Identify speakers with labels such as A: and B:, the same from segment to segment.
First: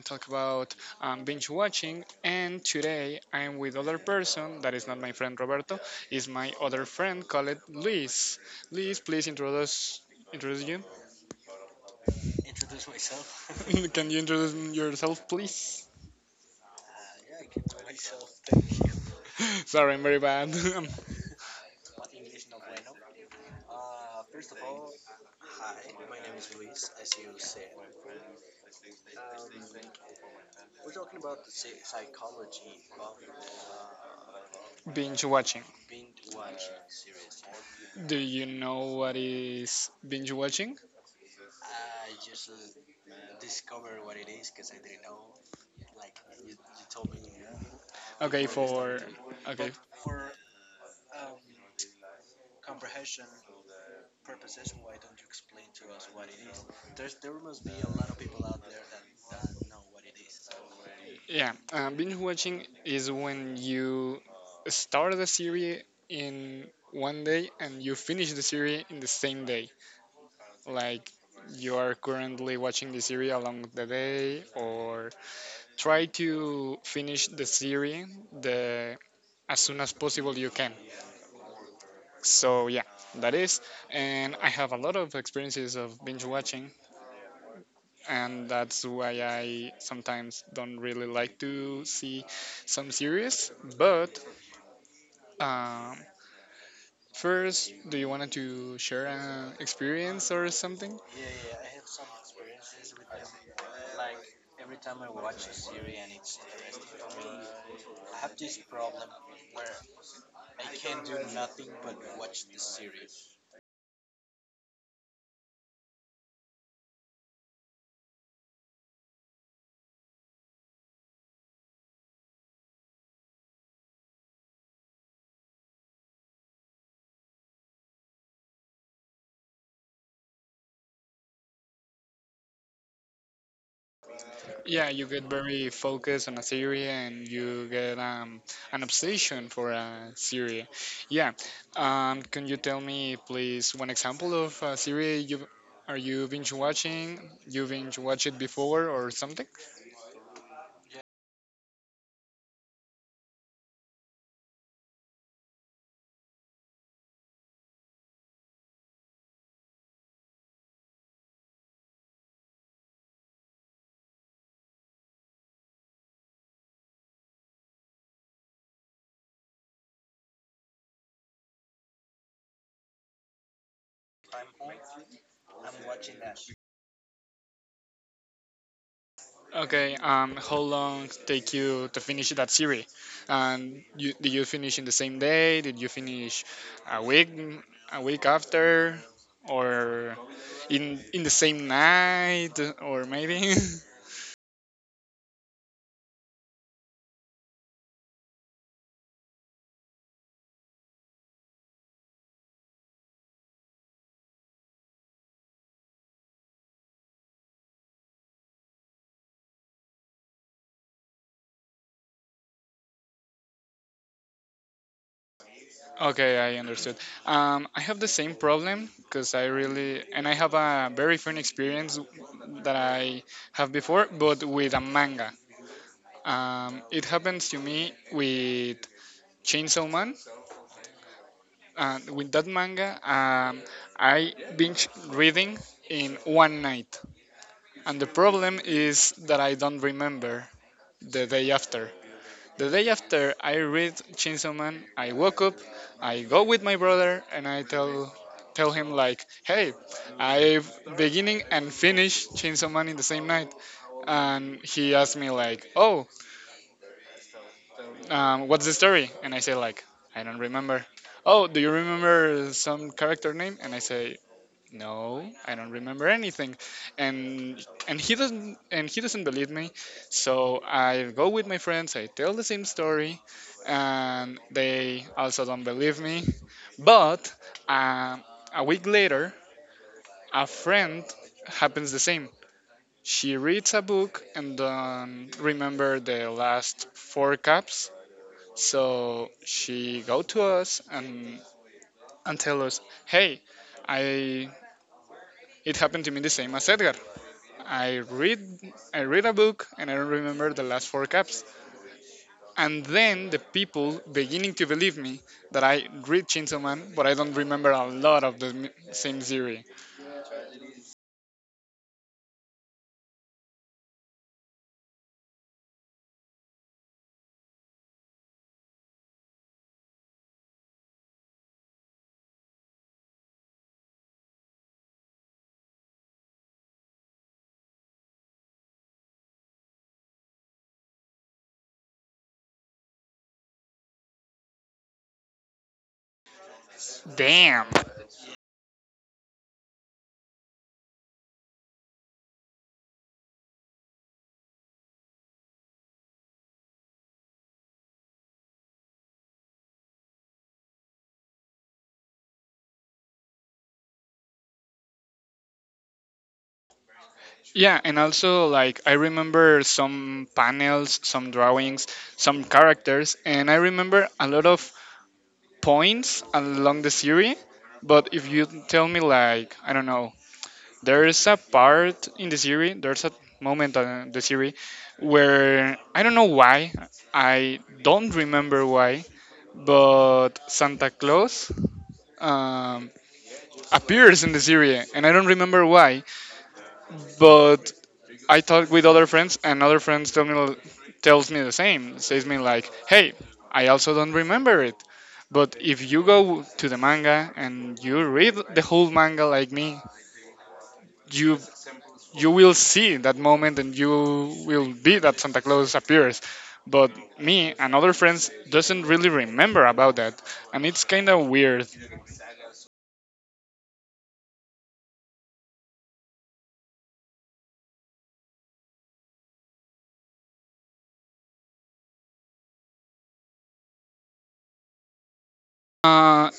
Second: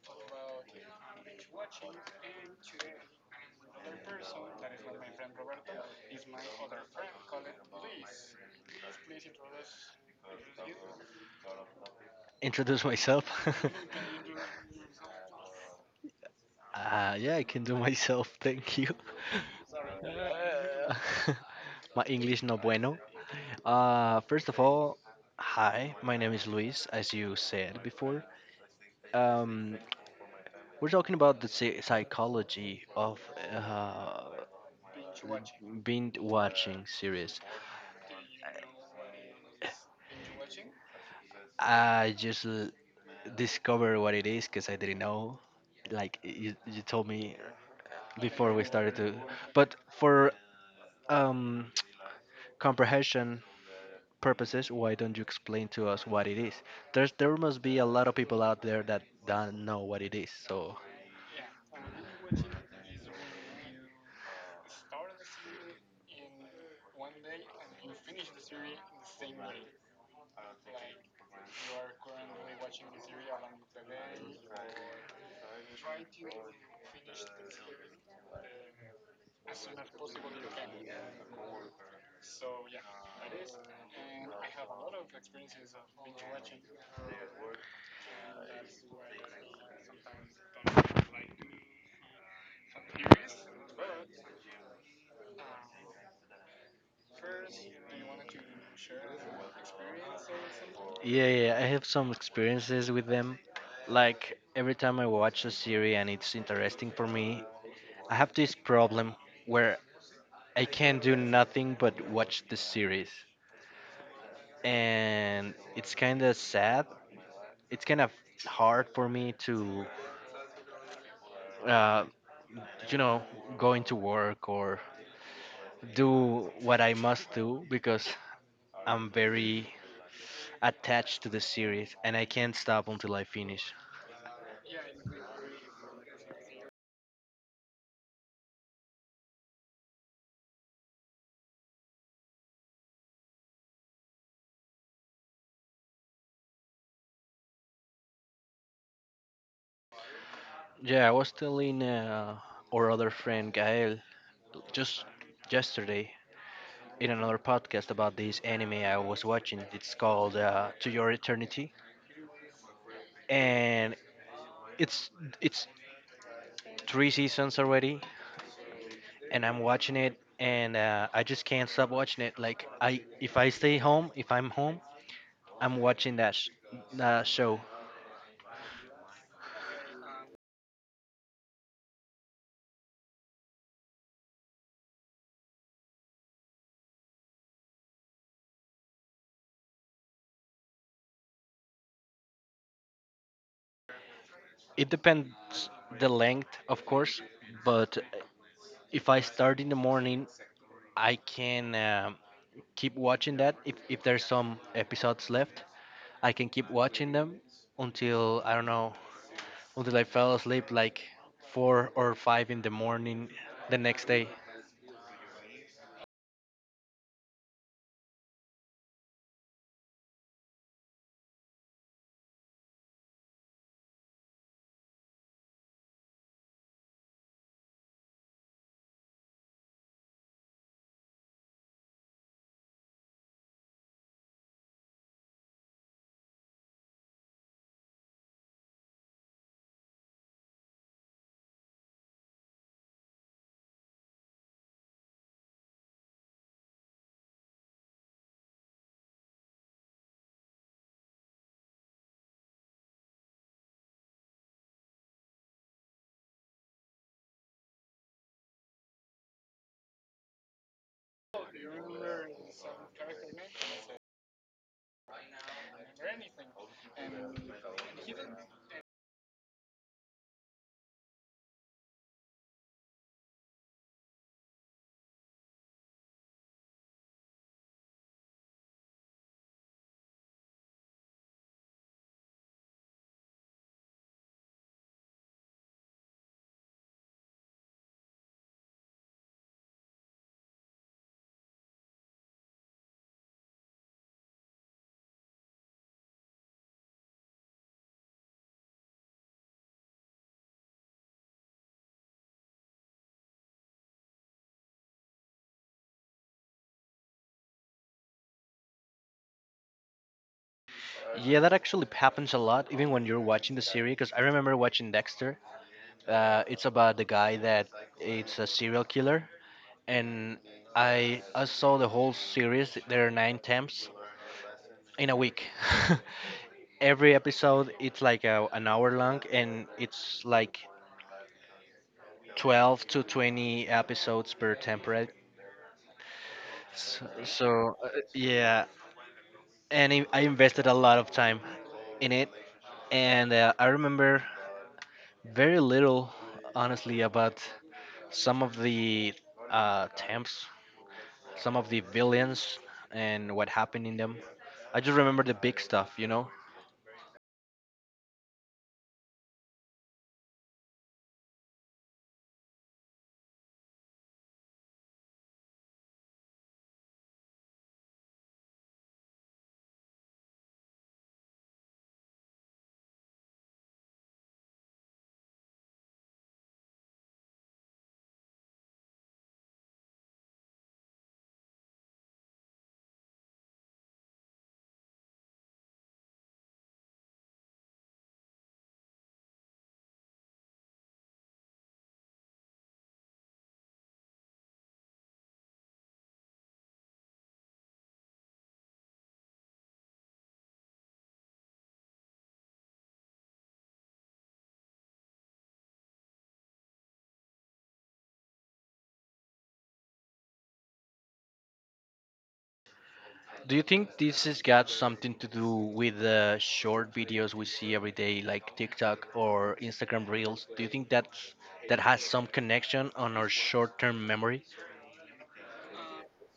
A: talk about binge watching, and today I'm with other person that is not my friend Roberto, is my other friend called Luis. Luis, please introduce you.
B: Introduce myself.
A: Can you introduce yourself, please?
B: Yeah, I can do myself. Thank you.
A: Sorry, I'm very bad.
B: Uh, my English no bueno. First of all, hi. My name is Luis, as you said before. Um, we're talking about the psychology of uh,
A: Binge watching.
B: binge watching series.
A: Do you know what is binge watching?
B: I just discovered what it is because I didn't know. Like you told me
A: Okay,
B: before we started
A: for
B: to,
A: okay.
B: but for um comprehension purposes, why don't you explain to us what it is? There must be a lot of people out there that don't know what it is. So
A: Yeah, binge watching is when you start the series in one day and you finish the series in the same day. Like you are currently watching the series along the day, or try to finish the series the as soon as possible you can. So yeah, that is, and I have a lot of experiences of binge watching, and that's why I sometimes don't really like to see some series, but Um, first, do you want to share an experience or something?
B: yeah, yeah, I have some experiences with them. Like every time I watch a series and it's interesting for me, I have this problem where I can't do nothing but watch the series. And it's kind of sad. It's kind of hard for me to, uh, you know, go into work or do what I must do because I'm very attached to the series and I can't stop until I finish.
A: Yeah, you get very focused on a theory and you get an obsession for a theory. Yeah, can you tell me, please, one example of a theory you are you binge watching? You binge watch it before or something?
B: Yeah, I was telling our other friend Gael just yesterday in another podcast about this anime I was watching. It's called To Your Eternity and it's it's 3 seasons already and I'm watching it and I just can't stop watching it. Like I if I stay home, if I'm home, I'm watching that show.
A: Okay, how long take you to finish that series? And you, did you finish in the same day? Did you finish a week, a week after, or in the same night, or maybe?
B: It depends the length, of course, but if I start in the morning, I can keep watching that. If there's some episodes left, I can keep watching them until I don't know, until I fell asleep like 4 or 5 in the morning the next day.
A: Okay, I understood. I have the same problem because I really and I have a very fun experience that I have before, but with a manga. It happens to me with Chainsaw Man, and with that manga, I binge reading in one night. And the problem is that I don't remember the day after. The day after I read Chainsaw Man, I woke up, I go with my brother, and I tell him like, "Hey, I beginning and finish Chainsaw Man in the same night." And he asked me like, "Oh, what's the story?" And I say like, "I don't remember." Oh, do you remember some character name? And I say, no, I don't remember anything. And he doesn't, and he doesn't believe me, so I go with my friends, I tell the same story, and they also don't believe me. But um, a week later, a friend happens the same. She reads a book and remember the last four cups, so she go to us and tell us, hey, I it happened to me the same as Edgar. I read I read a book and I don't remember the last four caps. And then the people beginning to believe me that I read Chainsaw Man, but I don't remember a lot of the same series.
B: Yeah, that actually happens a lot, even when you're watching the series. Because I remember watching Dexter. It's about the guy that it's a serial killer, and I saw the whole series. There are nine temps in a week. Every episode it's like a, an hour long, and it's like 12 to 20 episodes per temporary. So,
A: Damn.
B: so uh, yeah, and I invested a lot of time in it, and I remember very little, honestly, about some of the temps, some of the villains and what happened in them. I just remember the big stuff, you know.
A: Yeah, and also like I remember some panels, some drawings, some characters, and I remember a lot of points along the series. But if you tell me like I don't know, there's a moment in the series where I don't know why, I don't remember why, but Santa Claus um, appears in the series, and I don't remember why, but I talk with other friends, and other friends tell me the same, says me like, hey, I also don't remember it. But if you go to the manga and you read the whole manga like me, you you will see that moment and you will be that Santa Claus appears. But me and other friends doesn't really remember about that, and it's kind of weird.
B: Do you think this has got something to do with the short videos we see every day, like TikTok or Instagram Reels? Do you think that's that has some connection on our short-term memory?
A: Uh,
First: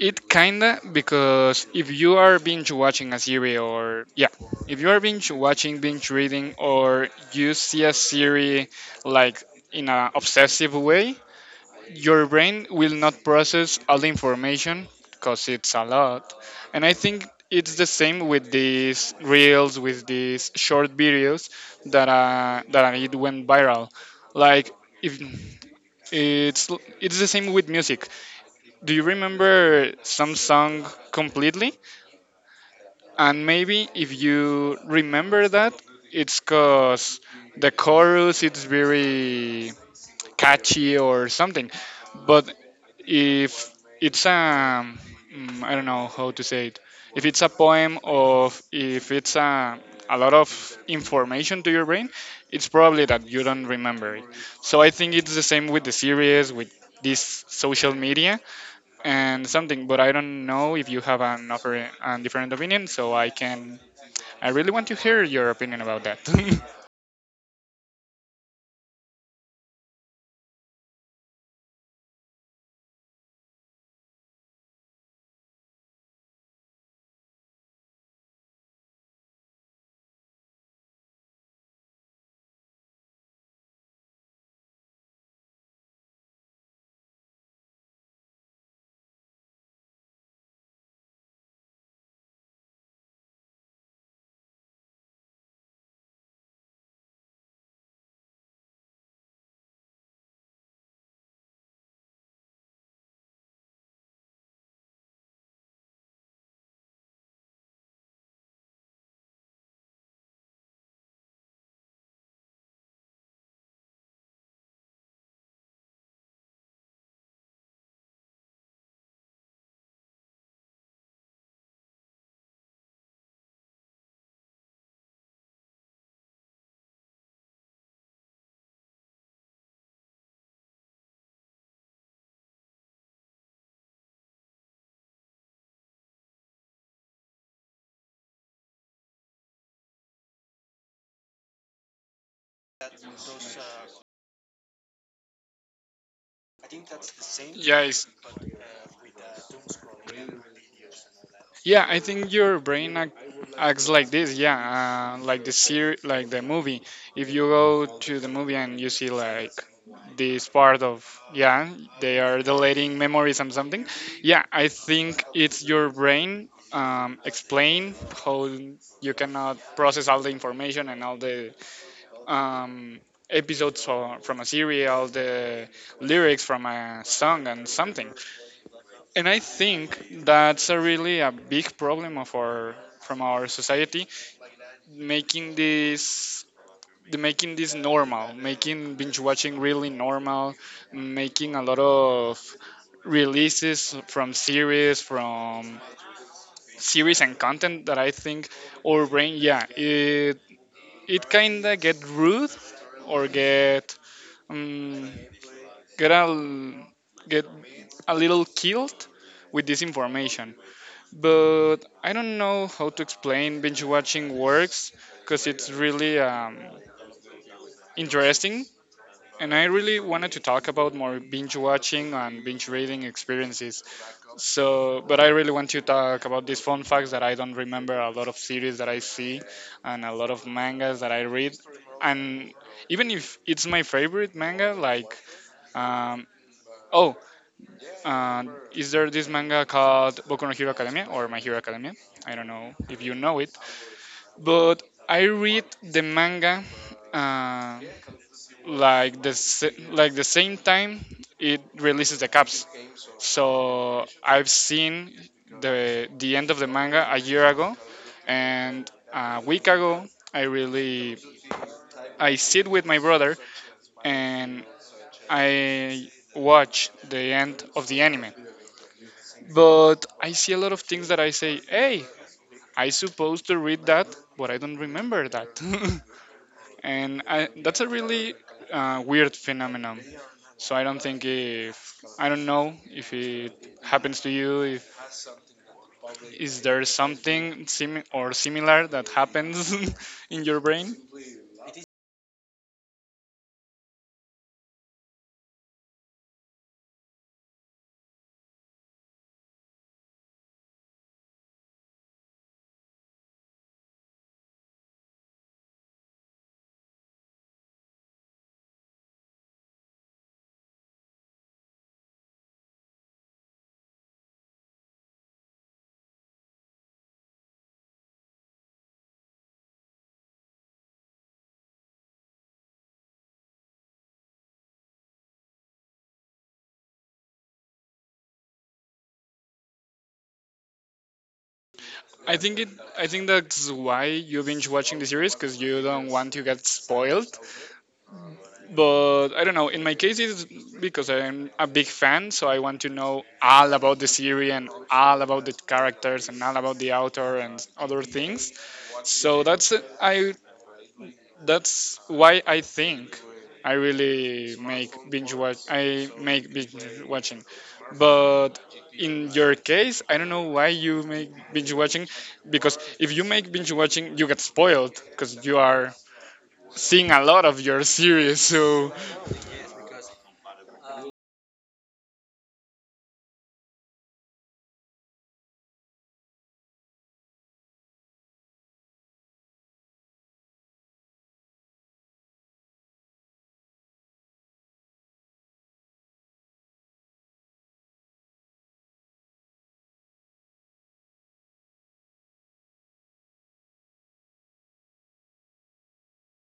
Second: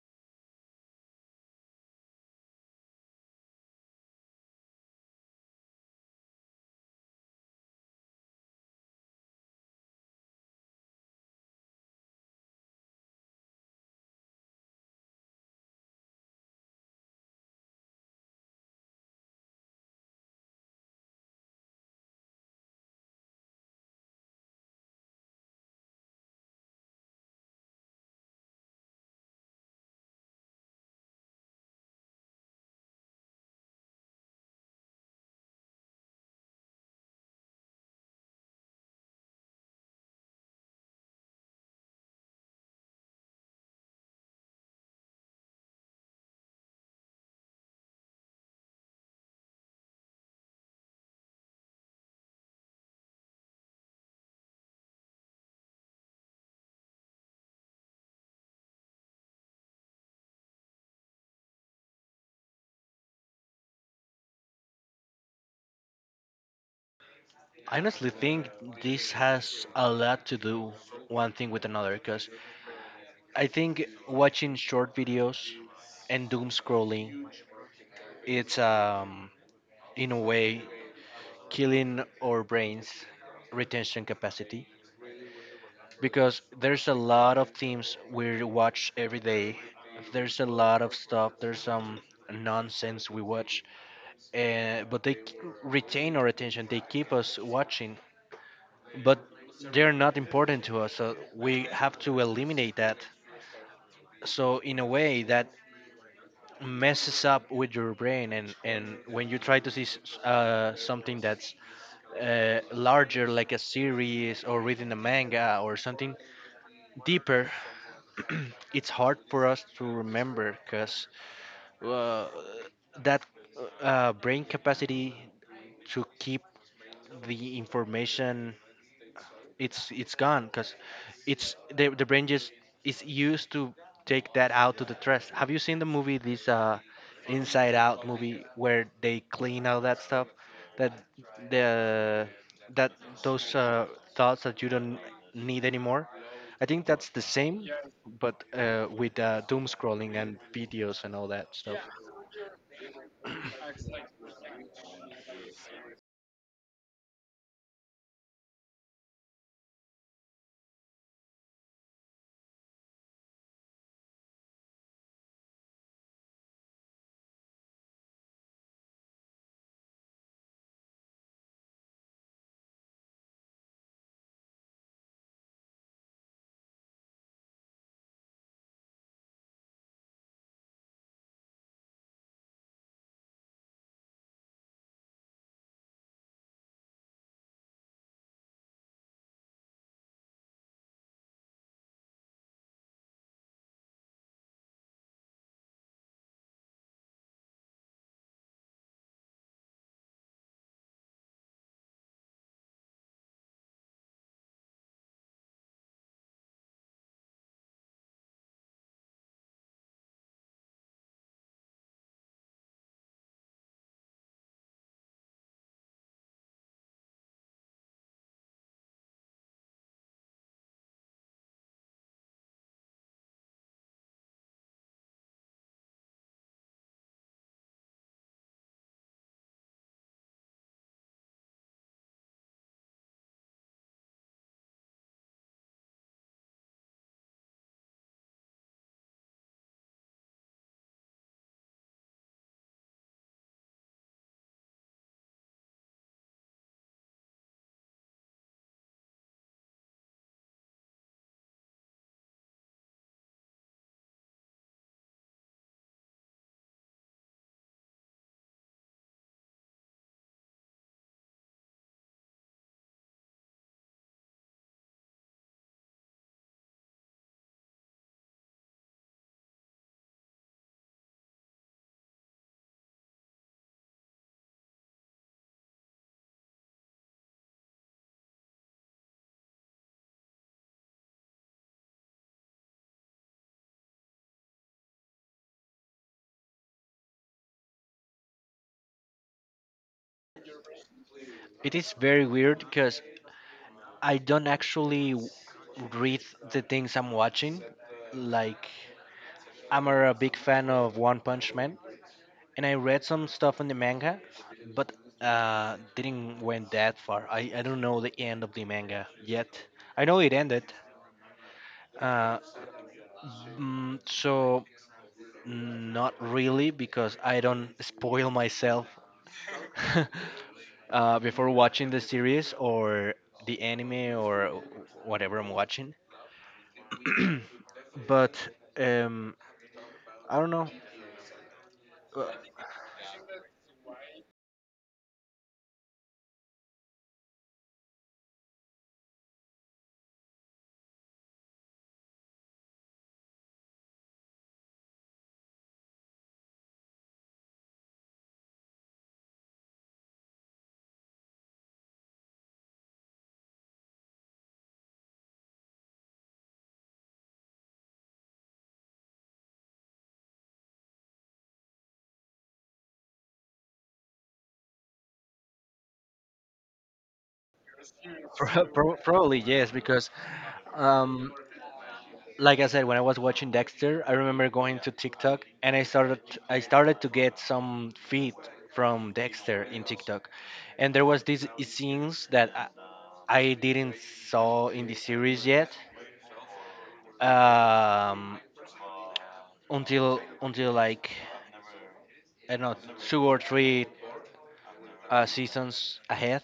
A: it kinda because if you are binge watching a series or yeah, if you are binge watching, binge reading, or you see a series like in an obsessive way, your brain will not process all the information because it's a lot. And I think it's the same with these reels, with these short videos that that it went viral. Like if it's it's the same with music. Do you remember some song completely? And maybe if you remember that, it's cause the chorus it's very catchy or something. But if it's I don't know how to say it. If it's a poem of if it's a lot of information to your brain, it's probably that you don't remember it. So I think it's the same with the series with this social media and something. But I don't know if you have an offer a different opinion. So I really want to hear your opinion about that.
B: I honestly think this has a lot to do one thing with another, because I think watching short videos and doom scrolling, it's in a way killing our brains retention capacity because there's a lot of things we watch every day, there's a lot of stuff, there's some nonsense we watch, uh, but they k- retain our attention, they keep us watching, but they're not important to us so we have to eliminate that, so in a way that messes up with your brain and when you try to see something that's larger, like a series or reading a manga or something deeper, it's hard for us to remember because uh, that brain capacity to keep the information it's gone because it's the brain just is used to take that out to the trash. Have you seen the movie, this Inside Out movie, where they clean all that stuff that the that those thoughts that you don't need anymore? I think that's the same,
A: Yeah, it's
B: but with doom scrolling and videos and all that stuff.
A: yeah, I think your brain acts like this. Yeah, like the like the movie. If you go to the movie and you see like this part of yeah, they are deleting memories and something. Yeah, I think it's your brain explain how you cannot process all the information and all the um, episodes from a series, all the lyrics from a song and something, and I think that's a really a big problem of our from our society, making this the making this normal, making binge watching really normal, making a lot of releases from series and content that I think our brain yeah it kinda get rude or get um, get a l- get a little killed with this information, but I don't know how to explain binge watching works because it's really interesting. And I really wanted to talk about more binge watching and binge reading experiences. So, but I really want to talk about these fun facts that I don't remember a lot of series that I see and a lot of mangas that I read. And even if it's my favorite manga, like, um, oh, uh, is there this manga called Boku no Hero Academia or My Hero Academia? I don't know if you know it, but I read the manga uh, like the like the same time it releases the caps. So I've seen the end of the manga a year ago, and a week ago I really I sit with my brother and I watch the end of the anime. But I see a lot of things that I say, hey, I supposed to read that, but I don't remember that. And I, that's a really weird phenomenon. So I don't think if I don't know if it happens to you. If is there something sim or similar that happens in your brain?
B: It is very weird because I don't actually read the things I'm watching, like. I'm a big fan of One Punch Man, and I read some stuff in the manga, but didn't went that far. I don't know the end of the manga yet. I know it ended, uh, so not really because I don't spoil myself before watching the series or the anime or whatever I'm watching. But I don't know.
A: I think it. I think that's why you binge watching the series because you don't want to get spoiled. But I don't know. In my case, it's because I'm a big fan, so I want to know all about the series and all about the characters and all about the author and other things. So that's I that's why I think I really make binge watch. I make binge watching, but in your case, I don't know why you make binge watching, because if you make binge watching, you get spoiled because you are seeing a lot of your series. So
B: Probably yes, because um, like I said, when I was watching Dexter, I remember going to TikTok and I started to get some feed from Dexter in TikTok, and there was these scenes that I didn't saw in the series yet, um, until like I don't know two or three seasons ahead,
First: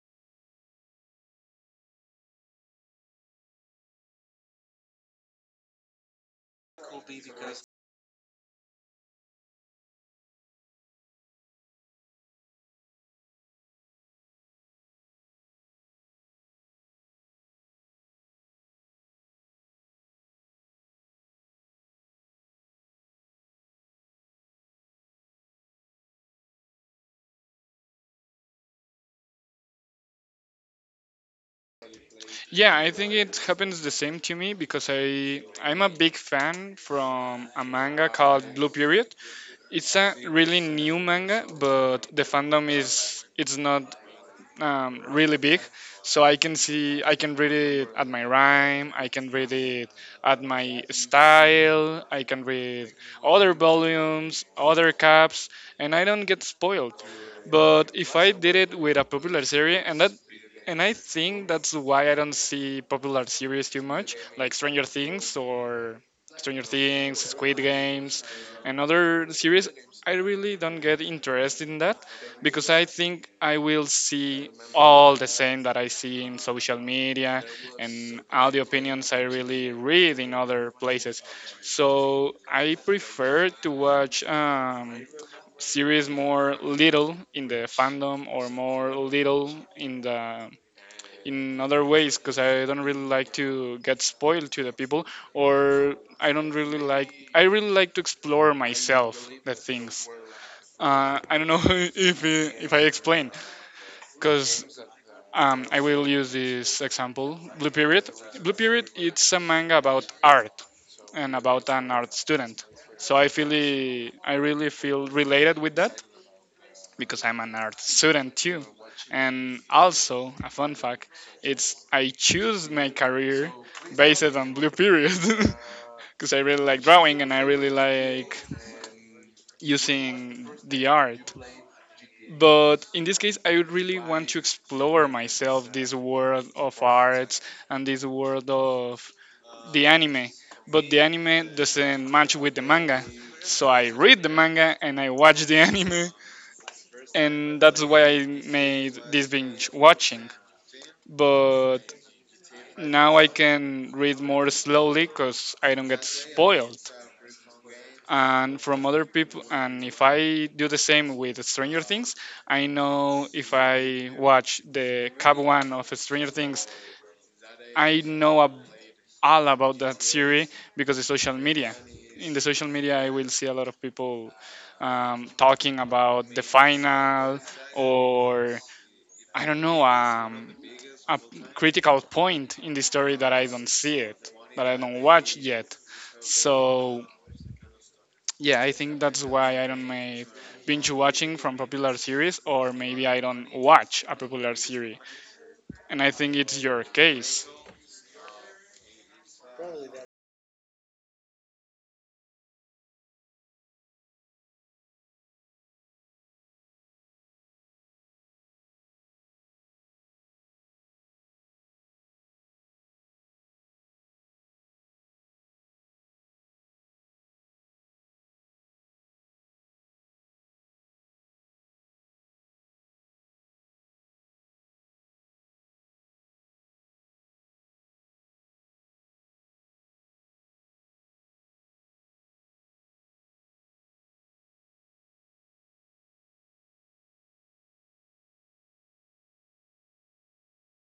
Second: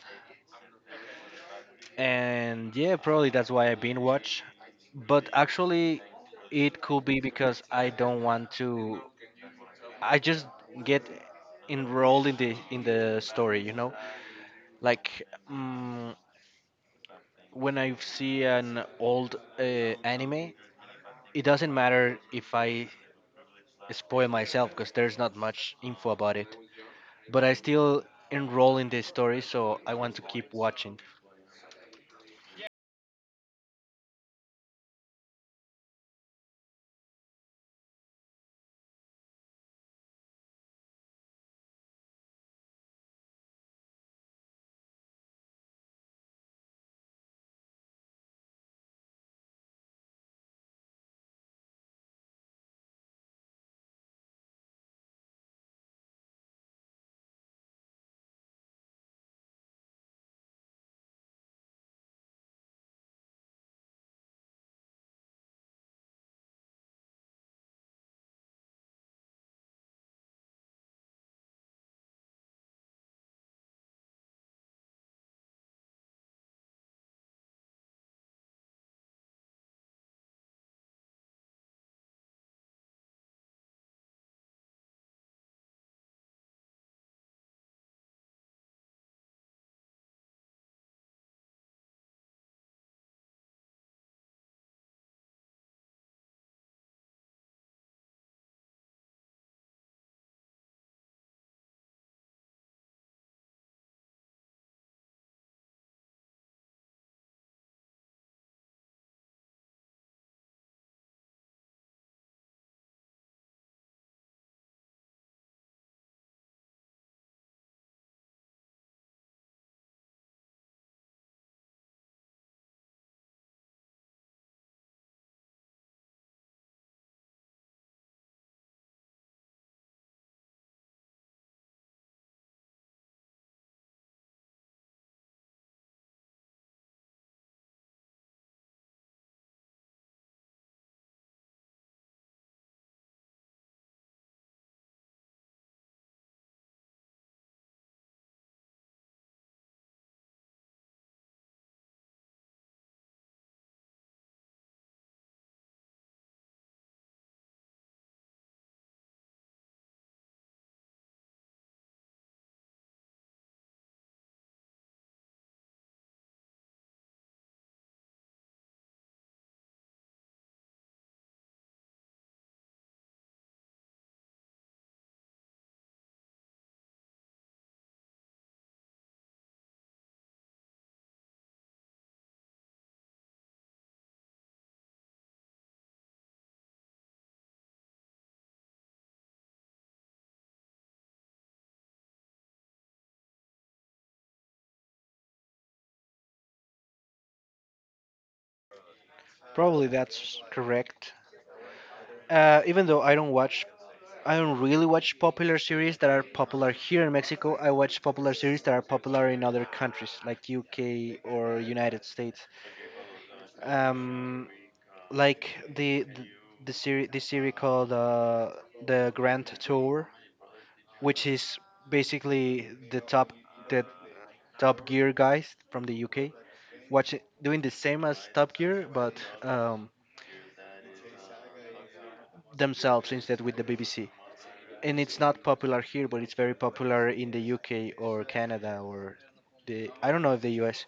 B: and yeah, probably that's why I binge watch, but actually, it could be because I don't want to, I just get enrolled in the story, you know. Like mm when I see an old anime, it doesn't matter if I spoil myself because there's not much info about it. But I still enroll in the story, so I want to keep watching.
A: yeah, I think it happens the same to me because I'm a big fan from a manga called Blue Period. It's a really new manga, but the fandom is it's not really big, so I can read it at my rhyme, I can read it at my style, I can read other volumes, other caps, and I don't get spoiled. But if I did it with a popular series, and that and I think that's why I don't see popular series too much, like Stranger Things, Squid Games, and other series. I really don't get interested in that because I think I will see all the same that I see in social media and all the opinions I really read in other places. So I prefer to watch series more little in the fandom or more little in the in other ways because I don't really like to get spoiled to the people, or I don't really like. I really like to explore myself the things. I don't know if I explain because I will use this example. Blue Period. It's a manga about art and about an art student. So I feel I really feel related with that because I'm an art student too. And also, a fun fact, it's I choose my career based on Blue Period because I really like drawing and I really like using the art. But in this case, I would really want to explore myself this world of arts and this world of the anime. But the anime doesn't match with the manga. So I read the manga and I watch the anime and that's why I made this binge watching. But now I can read more slowly because I don't get spoiled, and from other people. And if I do the same with Stranger Things, I know if I watch the Cap One of Stranger Things, I know ab- all about that series because of social media. In the social media, I will see a lot of people talking about the final, or I don't know. A critical point in the story that I don't see it, that I don't watch yet. So yeah, I think that's why I don't make binge watching from popular series, or maybe I don't watch a popular series, and I think it's your case.
B: Probably that's correct. Even though I don't watch, I don't really watch popular series that are popular here in Mexico. I watch popular series that are popular in other countries like UK or United States. um like the the, the series called The Grand Tour, which is basically the top gear guys from the UK, watching, doing the same as Top Gear but um themselves instead with the BBC, and it's not popular here but it's very popular in the UK or Canada or the, I don't know if the US.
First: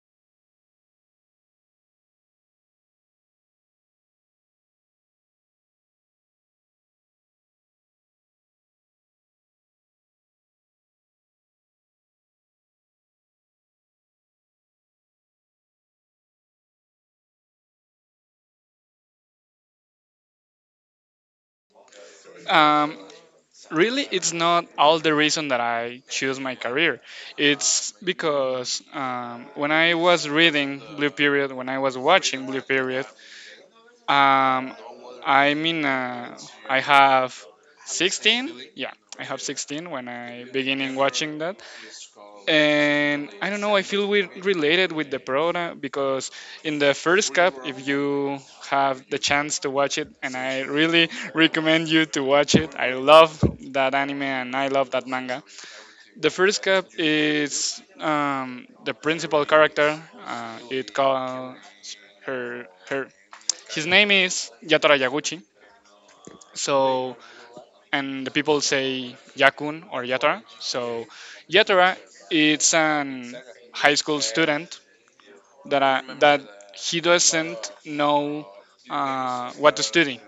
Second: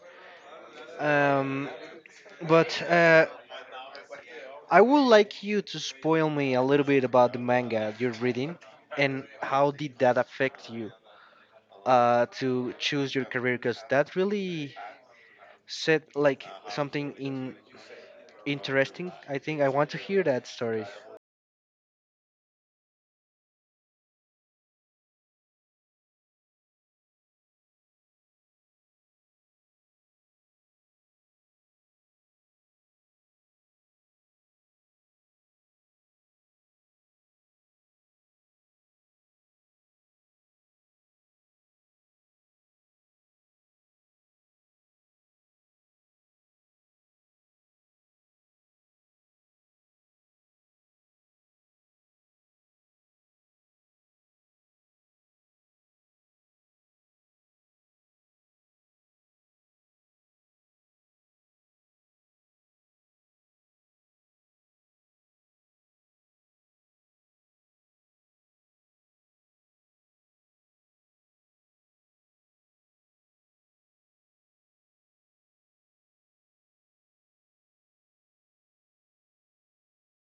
B: Um but I would like you to spoil me a little bit about the manga you're reading and how did that affect you to choose your career, because that really said like something in interesting. I think I want to hear that story.
A: Um, Really, it's not all the reason that I choose my career. It's because when I was reading Blue Period, when I was watching Blue Period, Um, I mean, uh, I have 16. Yeah, I have 16 when I beginning watching that, and I don't know. I feel we related with the product because in the first cup, if you have the chance to watch it, and I really recommend you to watch it. I love that anime and I love that manga. The first cup is, the principal character. It called her his name is Yatara Yaguchi, so, and the people say Yakun or Yatara. So, Yatara, it's an high school student that that he doesn't know what to study.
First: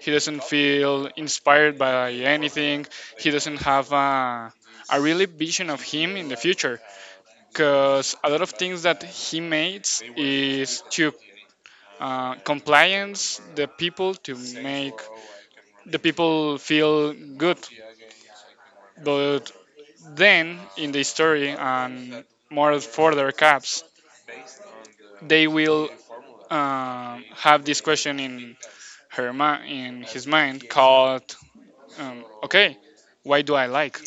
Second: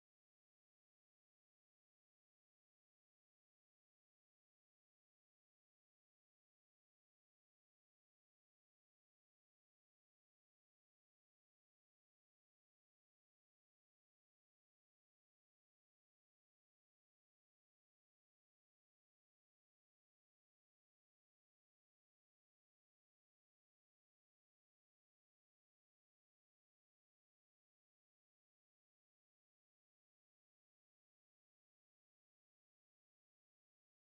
A: He doesn't feel inspired by anything. He doesn't have a really vision of him in the future because a lot of things that he makes is to compliance the people, to make the people feel good, but then, in the story and more further caps, they will have this question in in his mind called, okay, why do I like?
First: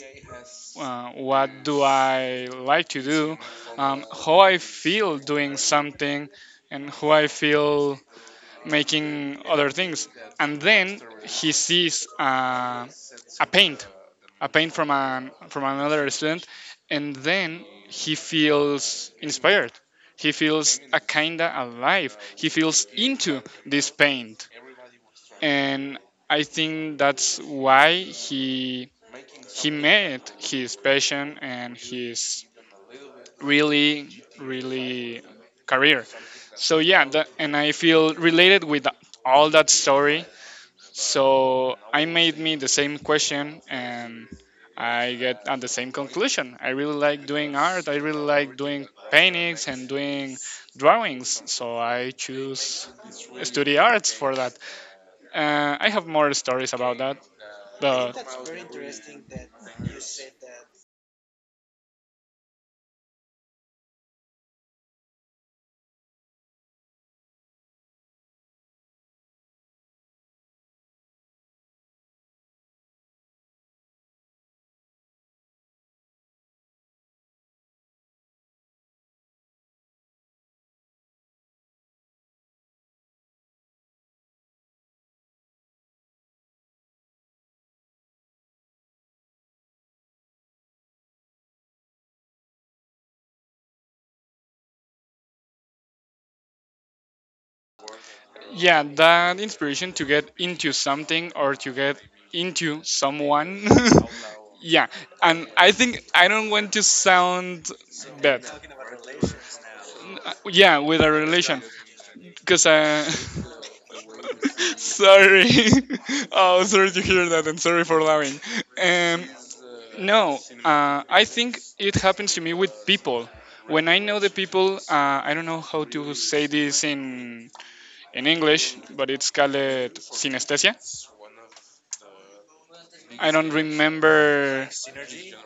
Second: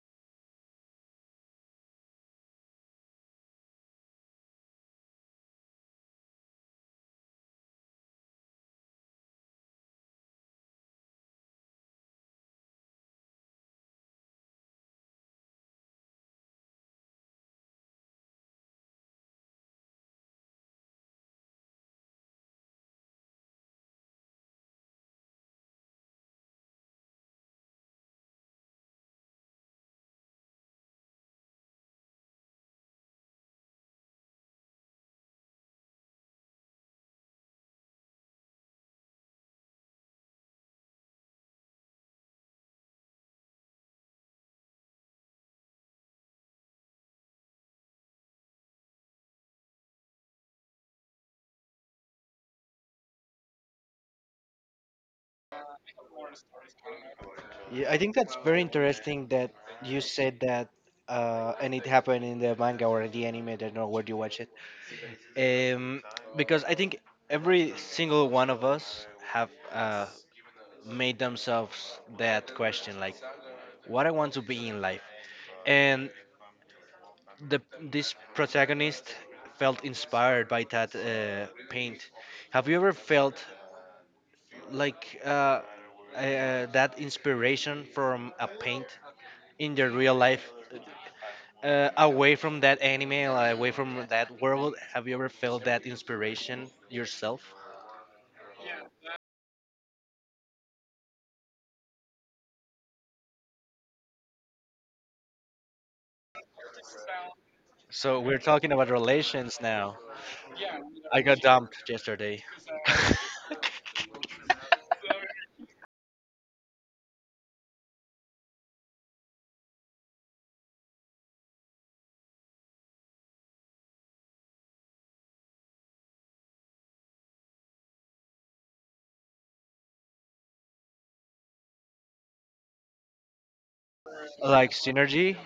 A: What do I like to do? How I feel doing something, and how I feel making other things. And then he sees a paint a paint from an from another student, and then he feels inspired. He feels a kinda alive. He feels into this paint, and I think that's why he he made his passion and his really really career. So yeah, that, and I feel related with all that story, so I made me the same question and I get at the same conclusion. I really like doing art, I really like doing paintings and doing drawings. So I choose study arts for that. I have more stories about that,
B: Yeah, I think
A: but
B: that's very interesting that you said that, and it happened in the manga or the anime. I don't know where you watch it, um, because I think every single one of us have made themselves that question, like, what I want to be in life. And the this protagonist felt inspired by that paint. Have you ever felt like that inspiration from a paint in your real life? Away from that anime, like, away from that world, have you ever felt that inspiration yourself?
A: yeah, that inspiration to get into something or to get into someone. Yeah, and I think I don't want to sound
B: So we're
A: bad.
B: talking about relations now.
A: Yeah, with a
B: I got
A: relation
B: dumped yesterday.
A: because uh. Sorry. Oh, sorry to hear that, and sorry for laughing. Um no uh I think it happens to me with people when I know the people. I don't know how to say this in English, but it's called synesthesia. I don't remember.
B: Like synergy.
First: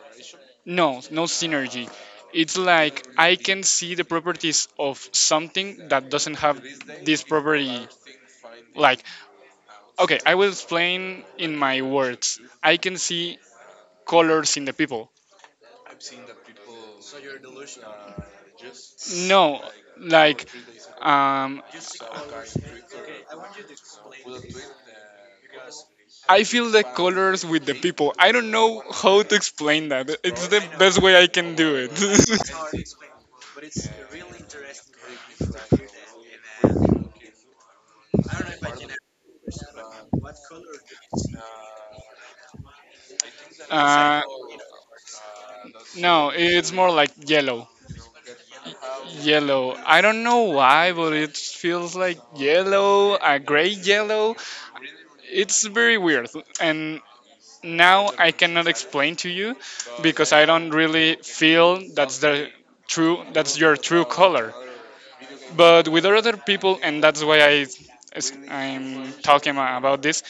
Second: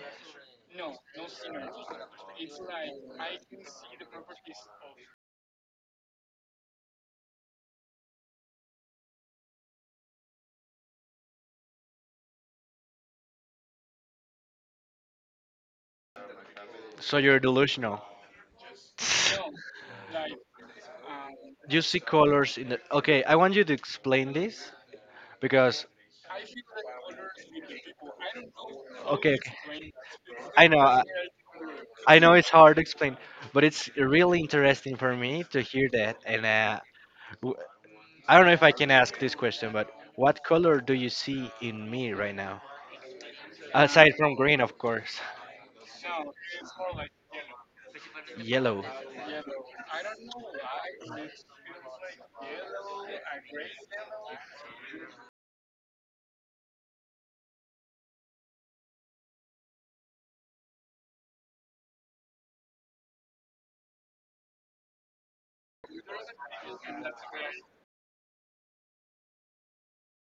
A: No, no synergy. It's like I can see the properties of something that doesn't have this property. Like, okay, I will explain in my words. I can see colors in the people.
B: So you're delusional.
A: No, like, um,
B: You see colors in the, okay, I want you to explain this because,
A: I feel the colors with the people. I don't know how to
B: okay, okay,
A: explain that. It's the
B: I know
A: best way I can do it.
B: I know it's hard to explain, but it's really interesting for me to hear that and w- I don't know if I can ask this question, but what color do you see in me right now, aside
A: Uh,
B: from green of course?
A: no, it's more like yellow.
B: Yellow.
A: Yellow. I don't know why, but it feels like yellow, a gray yellow. It's very weird. And now I cannot explain to you because I don't really feel that's the true that's your true color. But with other people, and that's why I, as I'm talking about this.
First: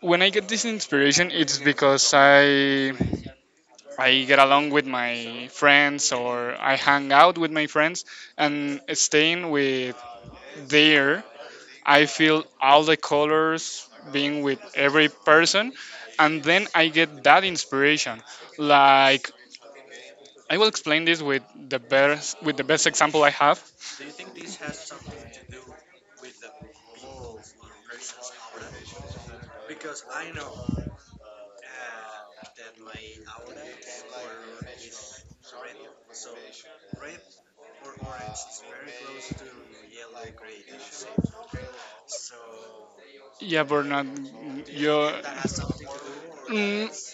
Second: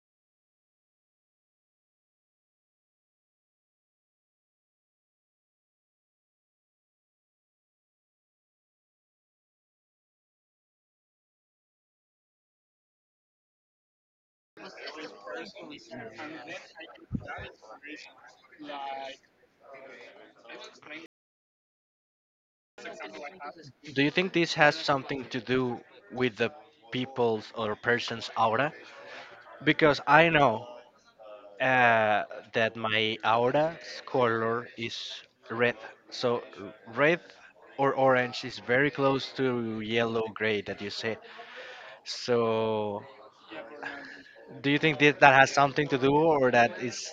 A: When I get this inspiration, it's because I get along with my friends, or I hang out with my friends and staying with there, I feel all the colors being with every person and then I get that inspiration. Like, I will explain this with the best example I have.
B: Do you think this has something to do with the people's or person's aura? Because I know, uh, that my aura's color is red. So red or orange is very close to yellow gray that you said. So
A: Yeah, Bernard,
B: do you think
A: you.
B: that that has something to do, or that
A: Mm.
B: is,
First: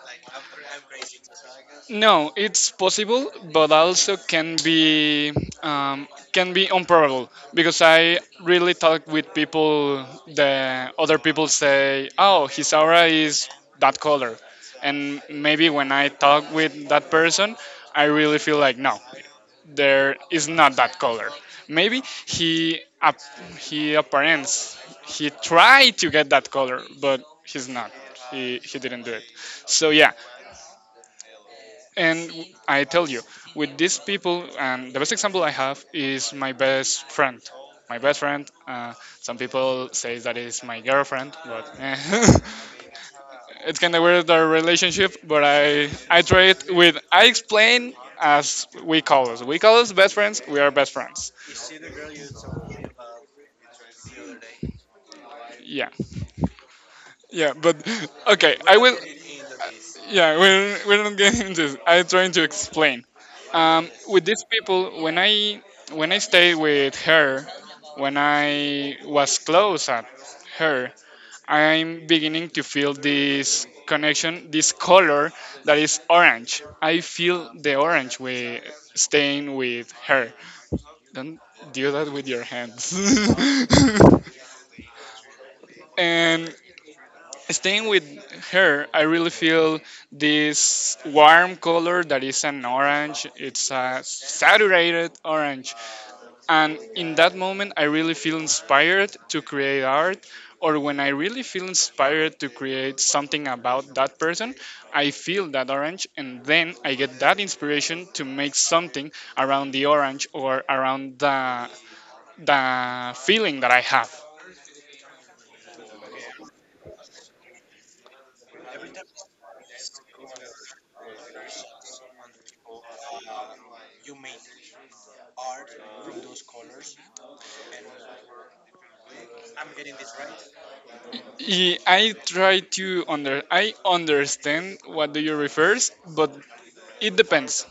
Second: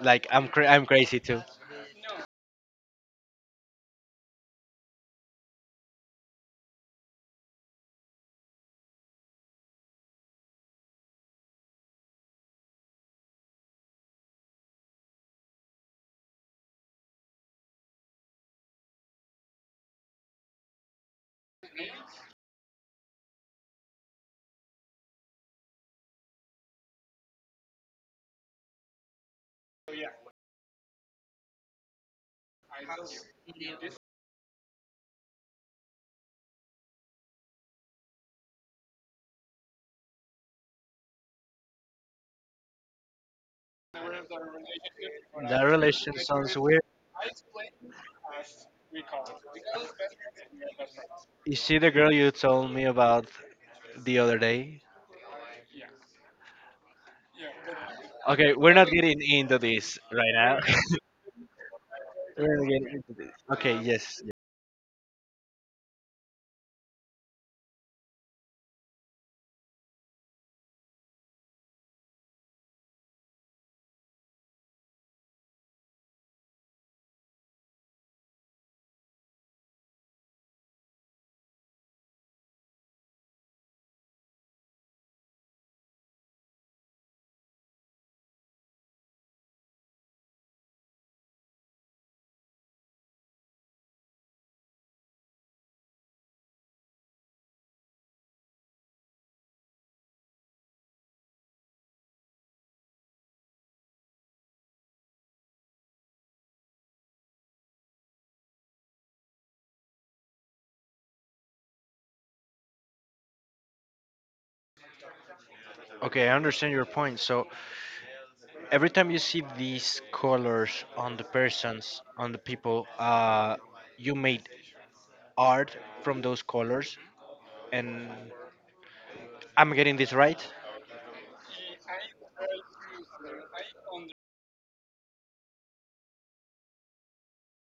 B: like, I'm crazy too?
A: No, it's possible, but also can be, um, can be unprobable because I really talk with people. The other people say, "Oh, his aura is that color," and maybe when I talk with that person, I really feel like, no, there is not that color. Maybe he ap- he apparents, he tried to get that color, but he's not. He didn't do it. So yeah, and I tell you, with these people, and the best example I have is my best friend. My best friend. Some people say that is my girlfriend, but eh. It's kind of weird our relationship. But
B: That
A: I
B: relation
A: I try
B: sounds
A: it
B: weird.
A: with I explain as we call us. We call us best friends. We are best friends.
B: Is she the girl you told me about the other day?
A: Yeah. Yeah, but
B: Okay,
A: okay,
B: we're
A: I
B: not
A: will.
B: getting into this right
A: Yeah,
B: now.
A: we're not getting into this. I'm trying to
B: We're not getting
A: explain.
B: into this. Okay, yes.
A: With
B: Yes.
A: these people, when I stayed with her, when I was close at her, I'm beginning to feel this connection, this color that is orange. I feel the orange with staying with her. Don't do that with your hands. And staying with her, I really feel this warm color that is an orange. It's a saturated orange. And in that moment, I really feel inspired to create art. Or when I really feel inspired to create something about that person, I feel that orange and then I get that inspiration to make something around the orange, or around the feeling that I have.
B: Okay, I understand your point. So every time you see these colors on the persons, on the people, you made art from those colors. And I'm getting this right.
A: Yeah, I try to under I understand what do you refers, but it depends.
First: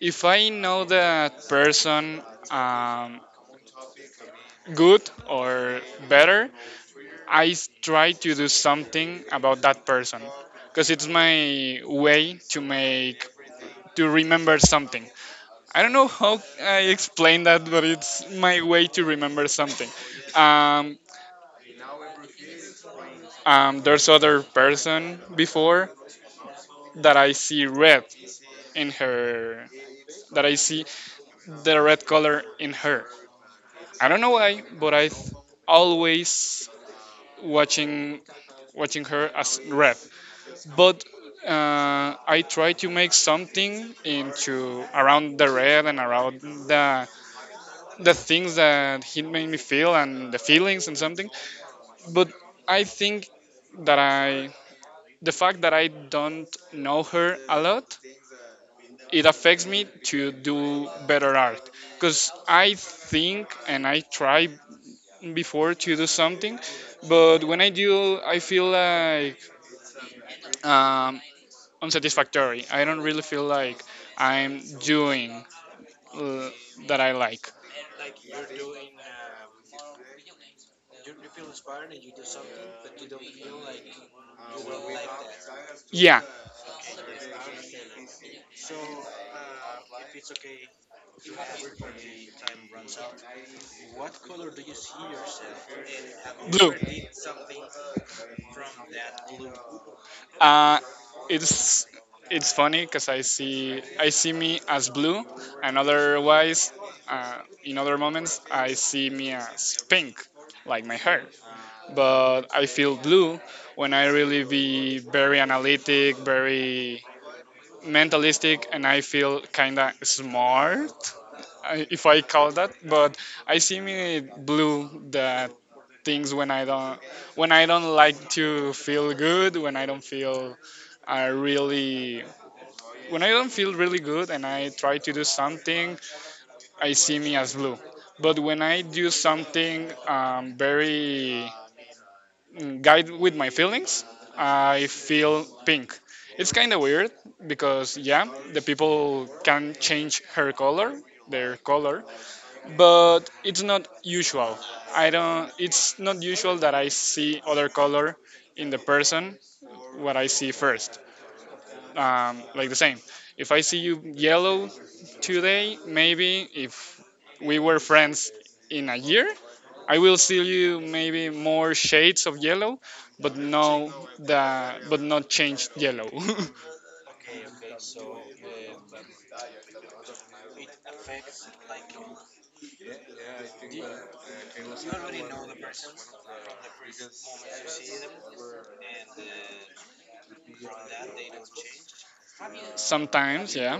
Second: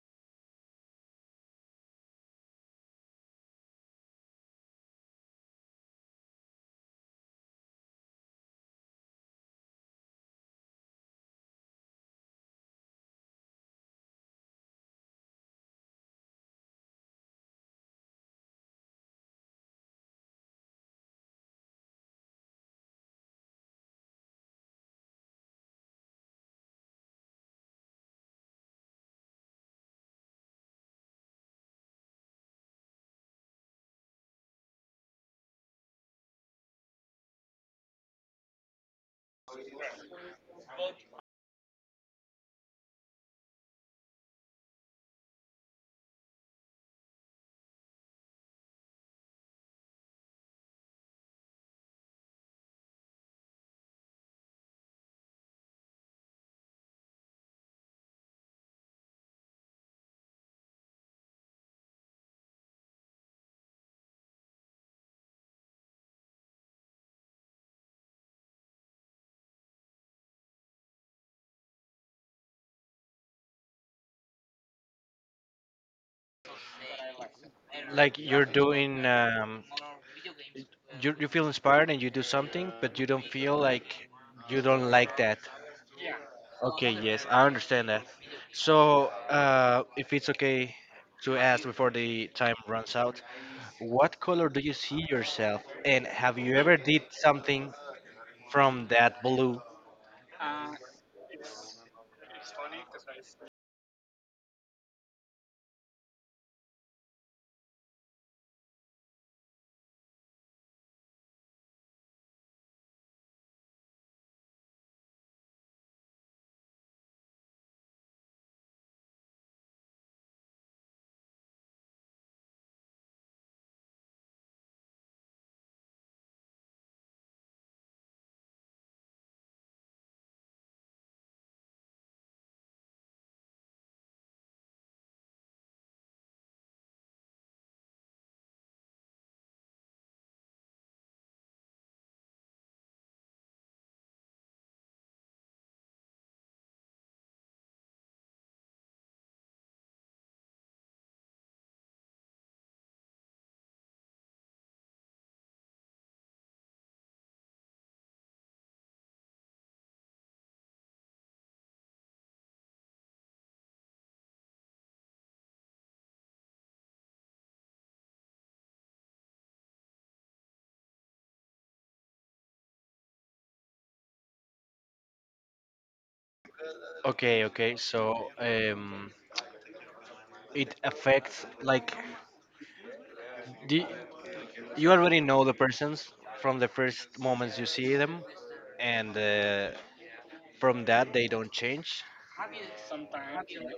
A: If I know that person, um, good or better, try to do something about that person because it's my way to make, to remember something. I don't know how I explain that, but it's my way to remember something. Um, there's other person before that I see red in her, that I see the red color in her. I don't know why, but always watching watching her as red. But I try to make something into around the red and around the things that he made me feel, and the feelings and something. But I think that I the fact that I don't know her a lot, it affects me to do better art. Because I think and I try before to do something, but when I do I feel like, um, unsatisfactory, I don't really feel like I'm doing, uh, that I like.
B: Like you're doing, you, you feel inspired and you do something, but you don't feel like, you don't like that.
A: Yeah.
B: Okay, yes, I understand that. So, if it's okay to ask before the time runs out, what color do you see yourself? And have you
A: Blue.
B: ever did something from that blue.
A: Uh, it's it's funny because I see me as blue, and otherwise, in other moments, I see me as pink, like my hair. But I feel blue when I really be very analytic, very mentalistic, and I feel kinda smart, if I call that. But I see me blue that things when I don't, like to feel good, when I don't feel I really, when I don't feel really good and I try to do something, I see me as blue. But when I do something, very, guide with my feelings, I feel pink. It's kind of weird because, yeah, the people can change her color, their color, but it's not usual. I don't, it's not usual that I see other color in the person what I see first. Like the same. If I see you yellow today, maybe if we were friends in a year, I will see you maybe more shades of yellow, but no, the but not changed yellow.
B: Okay, okay. So it affects like the, you already know the persons from the first moments you see them, and from that they don't change.
A: Sometimes, yeah.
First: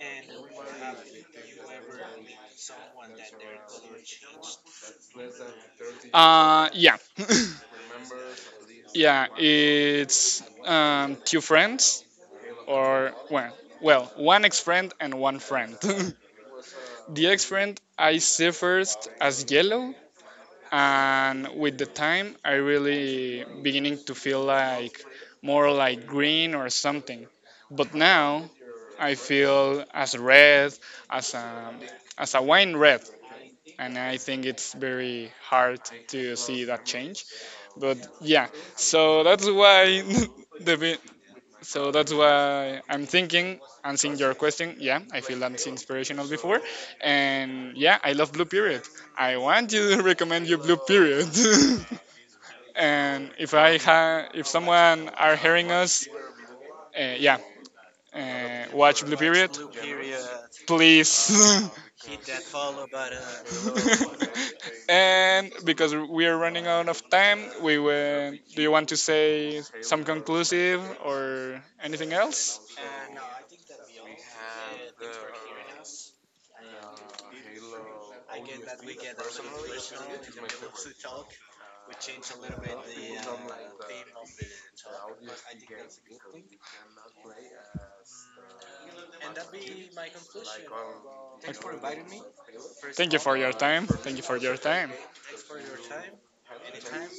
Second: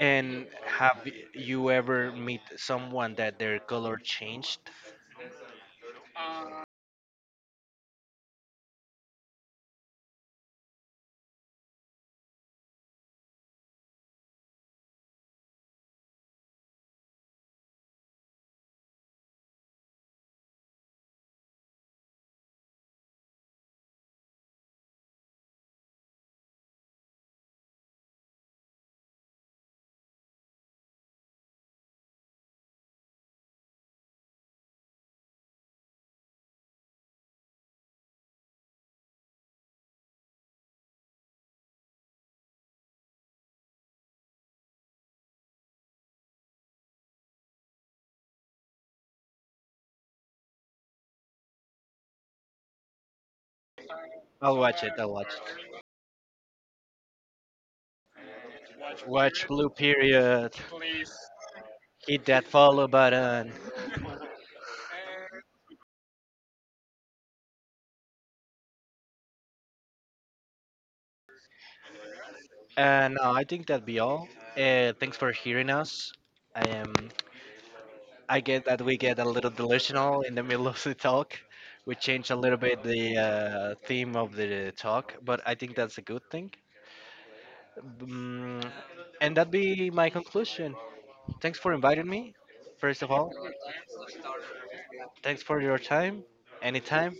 B: And have you ever meet someone that their color changed?
A: Yeah, yeah. It's, two friends or well, well, one ex friend and one friend. The ex friend I see first as yellow, and with the time I really beginning to feel like more like green or something, but now I feel as red, as a as a wine red, and I think it's very hard to see that change, but yeah. so that's why the vi- so that's why I'm thinking, answering your question, yeah, I feel that's inspirational before. And yeah, I love Blue Period. I want you to recommend you Blue Period. And if I ha- if
B: I'll watch it. I'll
A: someone
B: watch
A: are hearing us, yeah, watch
B: it.
A: Blue
B: Watch
A: Period,
B: Blue Period.
A: please.
B: Hit that follow button.
A: And because we are running out of time, we will, do you want to say some conclusive or anything else?
B: And no, I think that'd be all. Thanks for hearing us. Um, I get that we get a little delusional in the middle of the talk. We change a little bit the theme of the talk, but I think that's a good thing. Mm, and that'd be my conclusion. Thanks for inviting me, first of
A: Thank you
B: all.
A: for your time. Thank you for your time.
B: Thanks for your time. Anytime.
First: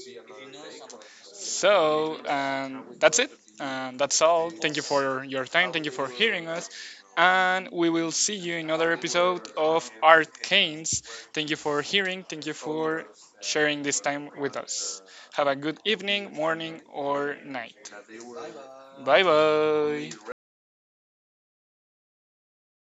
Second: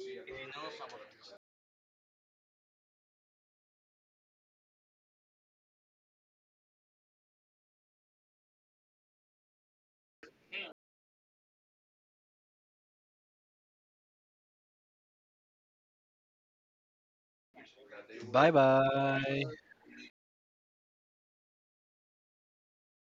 A: So that's it. That's all. Thank you for your time. Thank you for hearing us. And we will see you in another episode of Art Canes. Thank you for hearing. Thank you for sharing this time with us. Have a good evening, morning, or night.
B: Bye
A: Bye
B: bye.
A: bye.